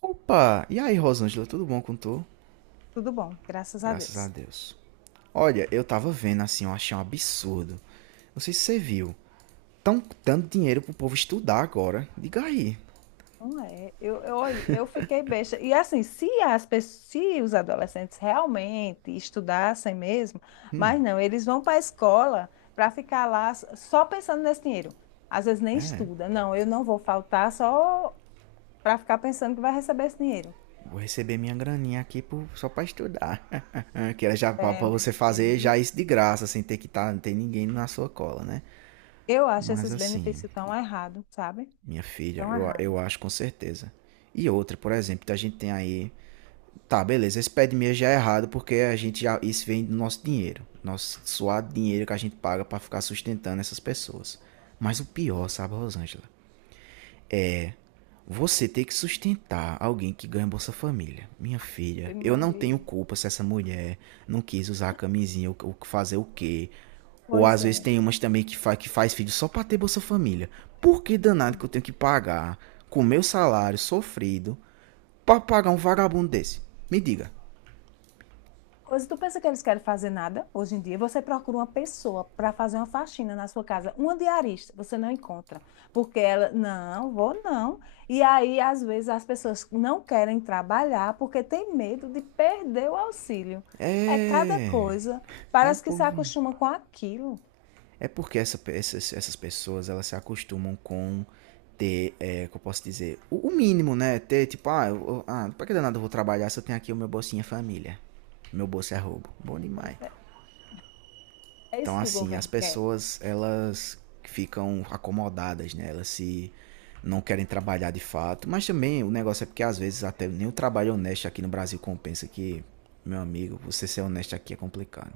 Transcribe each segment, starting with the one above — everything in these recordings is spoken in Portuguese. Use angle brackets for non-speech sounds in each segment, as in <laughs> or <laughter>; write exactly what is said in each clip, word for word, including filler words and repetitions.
Opa! E aí, Rosângela, tudo bom com tu? Tudo bom, graças a Graças a Deus. Deus. Olha, eu tava vendo assim, eu achei um absurdo. Não sei se você viu. Tão dando dinheiro pro povo estudar agora. Diga aí. Não é, eu, eu, olhe, eu fiquei besta. E assim, se as pessoas, se os adolescentes realmente estudassem mesmo, mas não, eles vão para a escola para ficar lá s- só pensando nesse dinheiro. Às vezes nem É, estuda. Não, eu não vou faltar só para ficar pensando que vai receber esse dinheiro. vou receber minha graninha aqui pro- só pra estudar. <laughs> Que era já pra, É, pra meu você fazer Deus. já Do isso de graça, sem ter que tá, não ter ninguém na sua cola, né? Eu acho Mas esses assim, benefícios tão errado, sabe? minha filha, Tão eu, a- errado. eu acho com certeza. E outra, por exemplo, a gente tem aí. Tá, beleza. Esse pé de meia já é errado, porque a gente já. Isso vem do nosso dinheiro. Nosso suado dinheiro que a gente paga pra ficar sustentando essas pessoas. Mas o pior, sabe, Rosângela? Você ter que sustentar alguém que ganha Bolsa Família. Minha filha, Ave eu não tenho Maria. culpa se essa mulher não quis usar a camisinha ou fazer o quê. Ou Pois às vezes é. tem umas também que, fa que faz filho só pra ter Bolsa Família. Por que danado que eu tenho que pagar com o meu salário sofrido pra pagar um vagabundo desse? Me diga. Coisa, tu pensa que eles querem fazer nada hoje em dia? Você procura uma pessoa para fazer uma faxina na sua casa, uma diarista, você não encontra, porque ela, não, vou não. E aí, às vezes, as pessoas não querem trabalhar porque tem medo de perder o auxílio. É cada É. coisa, É, parece que se povo. acostuma com aquilo. É porque essa, essas, essas pessoas elas se acostumam com ter, é, que eu posso dizer, o, o mínimo, né? Ter tipo, ah, eu, ah, pra que danado eu vou trabalhar se eu tenho aqui o meu bolsinha família? Meu bolso é roubo. Bom demais. Pois é, é Então, isso que o assim, as governo quer. pessoas elas ficam acomodadas, né? Elas se. Não querem trabalhar de fato, mas também o negócio é porque às vezes até nem o trabalho honesto aqui no Brasil compensa que, meu amigo, você ser honesto aqui é complicado.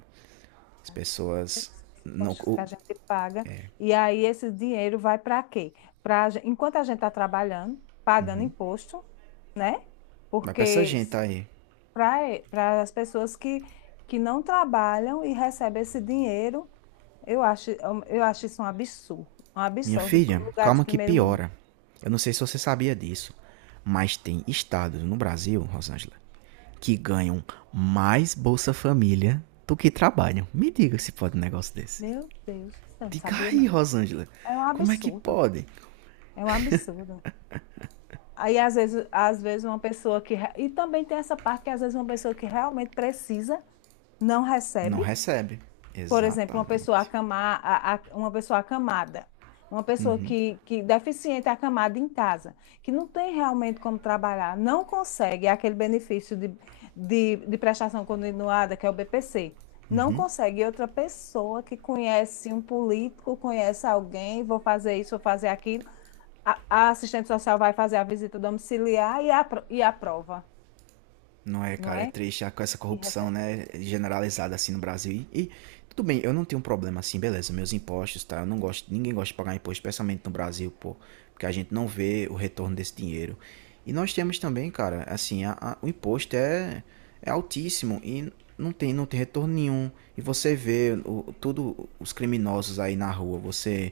As pessoas Esses não, impostos que a o- gente paga, e aí esse dinheiro vai para quê? Pra, gen- enquanto a gente está trabalhando, pagando imposto, vai pra essa porque gente aí. para as pessoas que, que não trabalham e recebem esse dinheiro, eu acho, eu acho isso um absurdo. Um Minha absurdo. filha, Lugares de calma que primeiro mundo. piora. Eu não sei se você sabia disso, mas tem estados no Brasil, Rosângela, que ganham mais Bolsa Família do que trabalham. Me diga se pode um negócio desse. Meu Deus, eu não Diga sabia aí, não. Rosângela, É um como é que absurdo. pode? É um absurdo. Aí, às vezes, às vezes, uma pessoa que. re- E também tem essa parte que, às vezes, uma pessoa que realmente precisa não Não recebe. recebe. Por exemplo, uma pessoa Exatamente. acamar, a- a- uma pessoa acamada, uma pessoa que, que deficiente acamada em casa, que não tem realmente como trabalhar, não consegue é aquele benefício de, de, de prestação continuada, que é o B P C. Não consegue. E outra pessoa que conhece um político, conhece alguém, vou fazer isso, vou fazer aquilo. A, a assistente social vai fazer a visita domiciliar e, apro e aprova, Não é, não cara, é é? triste com essa E corrupção, recebe. né, generalizada assim no Brasil. E, e tudo bem, eu não tenho um problema assim, beleza, meus impostos, tá? Eu não gosto, ninguém gosta de pagar imposto, especialmente no Brasil, pô, porque a gente não vê o retorno desse dinheiro. E nós temos também, cara, assim, a, a, o imposto é, é altíssimo e não tem, não tem retorno nenhum. E você vê o, tudo os criminosos aí na rua, você,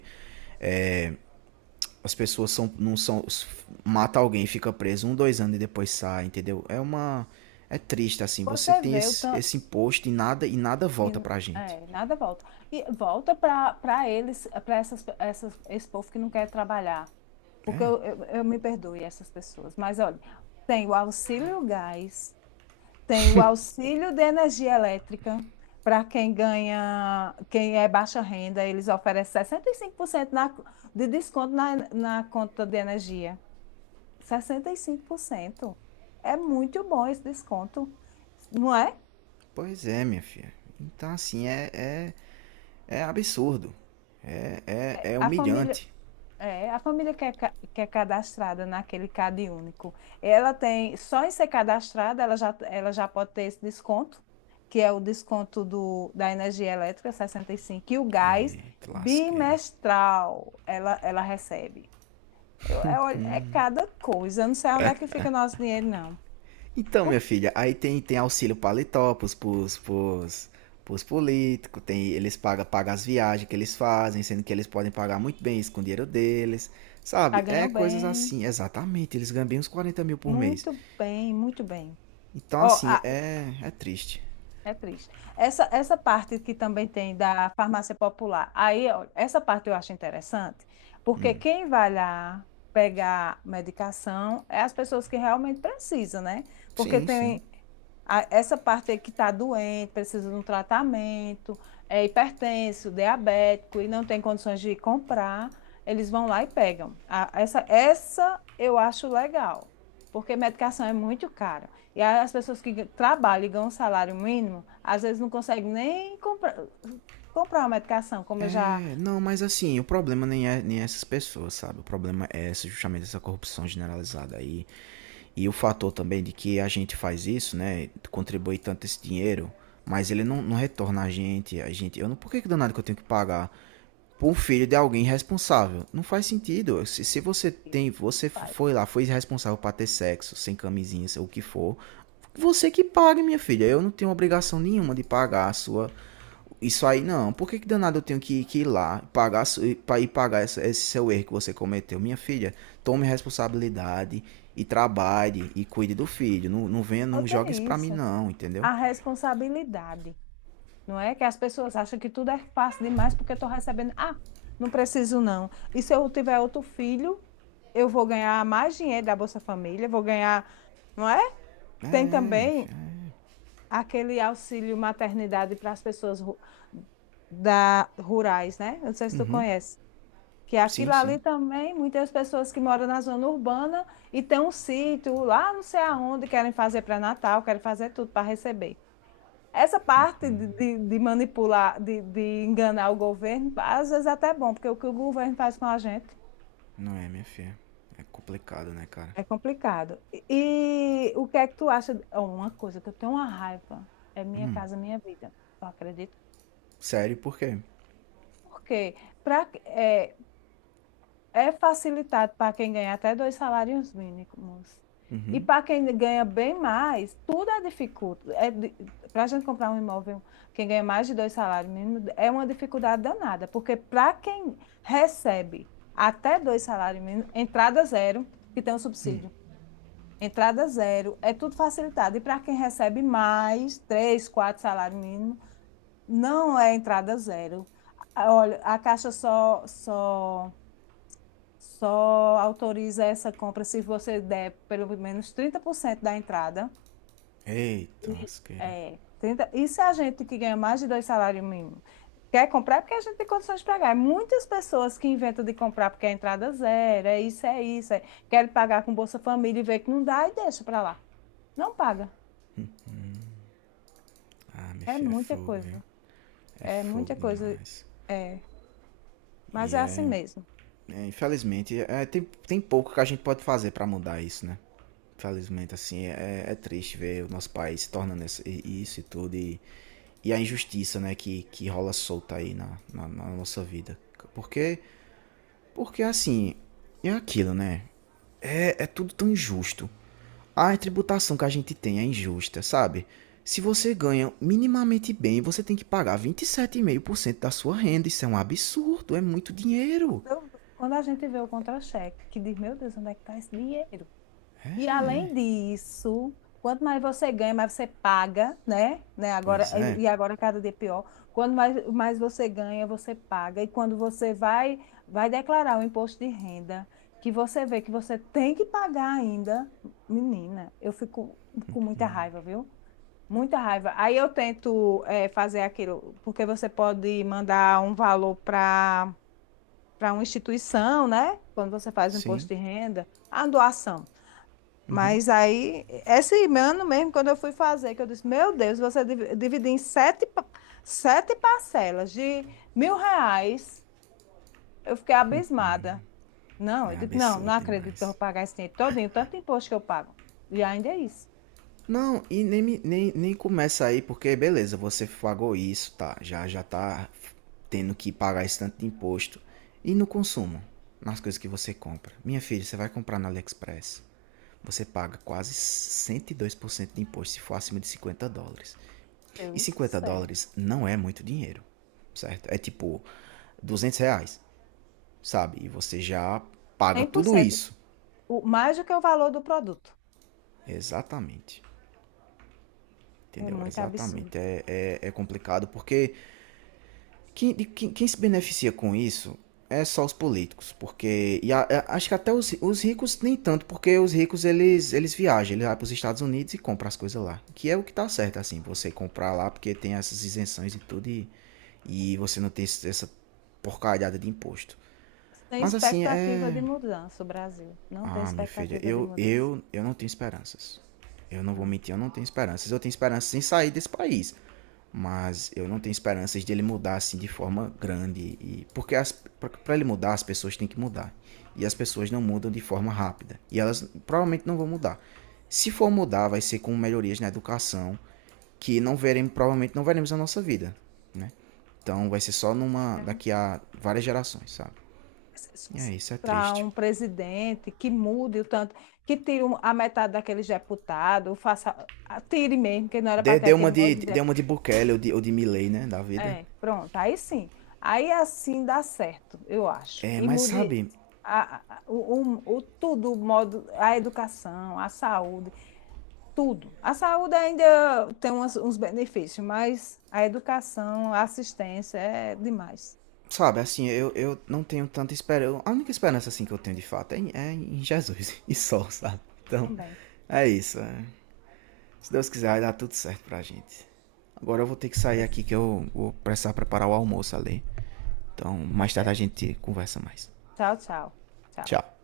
as pessoas são, não são. Mata alguém, fica preso um, dois anos e depois sai, entendeu? É uma. É triste, assim. Você Você tem vê o esse, tanto. esse imposto e nada, e nada volta E, pra gente. é, nada volta. E volta para eles, para essas, essas, esse povo que não quer trabalhar. Porque É, eu, eu, eu me perdoe essas pessoas. Mas olha, tem o auxílio gás, tem o auxílio de energia elétrica. Para quem ganha, quem é baixa renda, eles oferecem sessenta e cinco por cento na, de desconto na, na conta de energia. sessenta e cinco por cento. É muito bom esse desconto, não é? pois é, minha filha. Então, assim, é, é, é absurdo. É, é, é A família, humilhante. É, a família que é, ca- que é cadastrada naquele Cade Único, ela tem, só em ser cadastrada, ela já, ela já pode ter esse desconto, que é o desconto do, da energia elétrica sessenta e cinco, e cinco, e o gás Eita lasqueira. bimestral ela, ela recebe. Eu, é, olha, é cada coisa, eu não sei onde é que fica nosso dinheiro, não. Então, minha O- filha, aí tem, tem auxílio paletó pros, pros, pros, pros políticos, tem, eles pagam, pagam as viagens que eles fazem, sendo que eles podem pagar muito bem isso com o dinheiro deles, sabe? Já É ganham coisas bem, assim, exatamente, eles ganham bem uns quarenta mil por mês. muito bem, muito bem. Então, Ó, assim, a- é, é triste. É triste. Essa, essa parte que também tem da farmácia popular, aí, ó, essa parte eu acho interessante, porque quem vai lá pegar medicação é as pessoas que realmente precisam, né? Porque Sim, sim. tem, a- essa parte aí que está doente, precisa de um tratamento, é hipertenso, diabético e não tem condições de comprar, eles vão lá e pegam. A- essa, essa eu acho legal, porque medicação é muito cara. E aí as pessoas que gan- trabalham e ganham um salário mínimo, às vezes não conseguem nem comprar, comprar uma medicação, como eu já É, não, mas assim, o problema nem é nem é essas pessoas, sabe? O problema é esse justamente essa corrupção generalizada aí. E o fator também de que a gente faz isso, né? Contribui tanto esse dinheiro, mas ele não, não retorna a gente. A gente. Eu não. Por que, que danado que eu tenho que pagar? Por um filho de alguém irresponsável. Não faz sentido. Se, se você tem. Você foi faz. lá, foi irresponsável para ter sexo, sem camisinha, sei o que for. Você que pague, minha filha. Eu não tenho obrigação nenhuma de pagar a sua isso aí não. Por que, que danado eu tenho que, que ir lá pagar, su- ir pagar essa- esse seu erro que você cometeu? Minha filha, tome responsabilidade e trabalhe e cuide do filho. Não, não venha, não Falta jogue isso pra mim, isso, não, entendeu? a responsabilidade. Não é que as pessoas acham que tudo é fácil demais porque estou recebendo. Ah, não preciso não. E se eu tiver outro filho, eu vou ganhar mais dinheiro da Bolsa Família, vou ganhar, não é? É, Tem é, minha também filha. É. aquele auxílio maternidade para as pessoas ru- da rurais, né? Não sei se tu conhece. Que Sim, aquilo sim. ali também, muitas pessoas que moram na zona urbana e têm um sítio lá, não sei aonde, querem fazer pré-natal, querem fazer tudo para receber. Essa parte de, de- de manipular, de, de enganar o governo, às vezes até é bom, porque o que o governo faz com a gente Não é, minha filha. É complicado, né, cara? é complicado. E, e o que é que tu acha? de- Oh, Uma coisa que eu tenho uma raiva é minha casa, minha vida. Tu acredita? Sério, por quê? Por quê? Pra, é, É facilitado para quem ganha até dois salários mínimos. E Uhum. para quem ganha bem mais, tudo é dificulto. É, para a gente comprar um imóvel, quem ganha mais de dois salários mínimos, é uma dificuldade danada, porque para quem recebe até dois salários mínimos, entrada zero, que tem o subsídio, entrada zero, é tudo facilitado. E para quem recebe mais, três, quatro salários mínimos, não é entrada zero. Olha, a Caixa só, só só autoriza essa compra se você der pelo menos trinta por cento da entrada. Eita, lasqueira. É, trinta... Isso é a gente que ganha mais de dois salários mínimos. Quer comprar é porque a gente tem condições de pagar. Muitas pessoas que inventam de comprar porque a entrada é zero, é isso, é isso. É... Querem pagar com Bolsa Família e vê que não dá e deixa para lá. Não paga. Ah, minha É filha, é muita fogo, viu? coisa. É É fogo muita coisa. demais. É. Mas E é assim é. mesmo. é, infelizmente, é, tem, tem pouco que a gente pode fazer pra mudar isso, né? Infelizmente, assim, é, é é triste ver o nosso país se tornando esse- isso e tudo. E, e a injustiça, né, que, que rola solta aí na, na, na nossa vida. Porque, porque assim, é aquilo, né? É, é tudo tão injusto. A tributação que a gente tem é injusta, sabe? Se você ganha minimamente bem, você tem que pagar vinte e sete vírgula cinco por cento da sua renda. Isso é um absurdo, é muito dinheiro. Eu- Quando a gente vê o contra-cheque, que diz, meu Deus, onde é que está esse dinheiro? E além disso, quanto mais você ganha, mais você paga, né? Né? Agora, Pois é, e agora cada dia é pior. Quanto mais, mais você ganha, você paga. E quando você vai, vai declarar o imposto de renda, que você vê que você tem que pagar ainda, menina, eu fico com muita raiva, viu? Muita raiva. Aí eu tento eh, fazer aquilo, porque você pode mandar um valor para para uma instituição, né? Quando você faz o imposto sim. de renda, a doação. Mas aí, esse ano mesmo, quando eu fui fazer, que eu disse, meu Deus, você div- dividir em sete, pa- sete parcelas de mil reais, eu fiquei abismada. Não, É eu digo, não, absurdo não acredito que eu vou demais. pagar esse dinheiro todinho, tanto imposto que eu pago. E ainda é isso. Não, e nem, me- nem, nem começa aí, porque beleza, você pagou isso, tá? Já já tá tendo que pagar esse tanto de imposto. E no consumo, nas coisas que você compra. Minha filha, você vai comprar no AliExpress. Você paga quase cento e dois por cento de imposto se for acima de cinquenta dólares. E Deus do cinquenta céu. dólares não é muito dinheiro, certo? É tipo duzentos reais, sabe? E você já paga cem por tudo cento isso. o, mais do que o valor do produto. Exatamente. É Entendeu? muito absurdo. Exatamente. É, é, é complicado porque Quem, de- quem- quem se beneficia com isso é só os políticos, porque e a- a- acho que até os, os ricos nem tanto, porque os ricos eles eles viajam, eles vão para os Estados Unidos e compram as coisas lá, que é o que tá certo assim, você comprar lá porque tem essas isenções e tudo e, e você não tem esse- essa porcalhada de imposto. Sem Mas assim expectativa é, de mudança, o Brasil. Não tem ah, minha filha, expectativa de eu mudança. eu eu não tenho esperanças. Eu não vou mentir, eu não tenho esperanças. Eu tenho esperanças em sair desse país, mas eu não tenho esperanças de ele mudar assim de forma grande. E porque para ele mudar as pessoas têm que mudar, e as pessoas não mudam de forma rápida, e elas provavelmente não vão mudar. Se for mudar vai ser com melhorias na educação que não veremos, provavelmente não veremos na nossa vida, né? Então vai ser só numa, Não. daqui a várias gerações, sabe. É só E é se isso, é entrar triste. um presidente que mude o tanto, que tire um- a metade daqueles deputados, faça, a- tire mesmo, que não era para ter deu uma aquele de monte de deu uma deputado. de Bukele ou de, ou de Milley, né, da vida. É, pronto, aí sim. Aí assim dá certo, eu acho. É, E mas mude sabe. a, a- a- o, o, o tudo, o modo, a educação, a saúde, tudo. A saúde ainda tem umas- uns benefícios, mas a educação, a assistência é demais Sabe, assim, eu, eu não tenho tanta esperança. A única esperança, assim, que eu tenho de fato é em, é em Jesus <laughs> e só, sabe? Então, também. é isso. É. Se Deus quiser, vai dar tudo certo pra gente. Agora eu vou ter que sair aqui Mas que eu vou precisar preparar o almoço ali. Então, Dá mais tarde a certo. gente conversa mais. Tchau, tchau. Tchau. Tchau.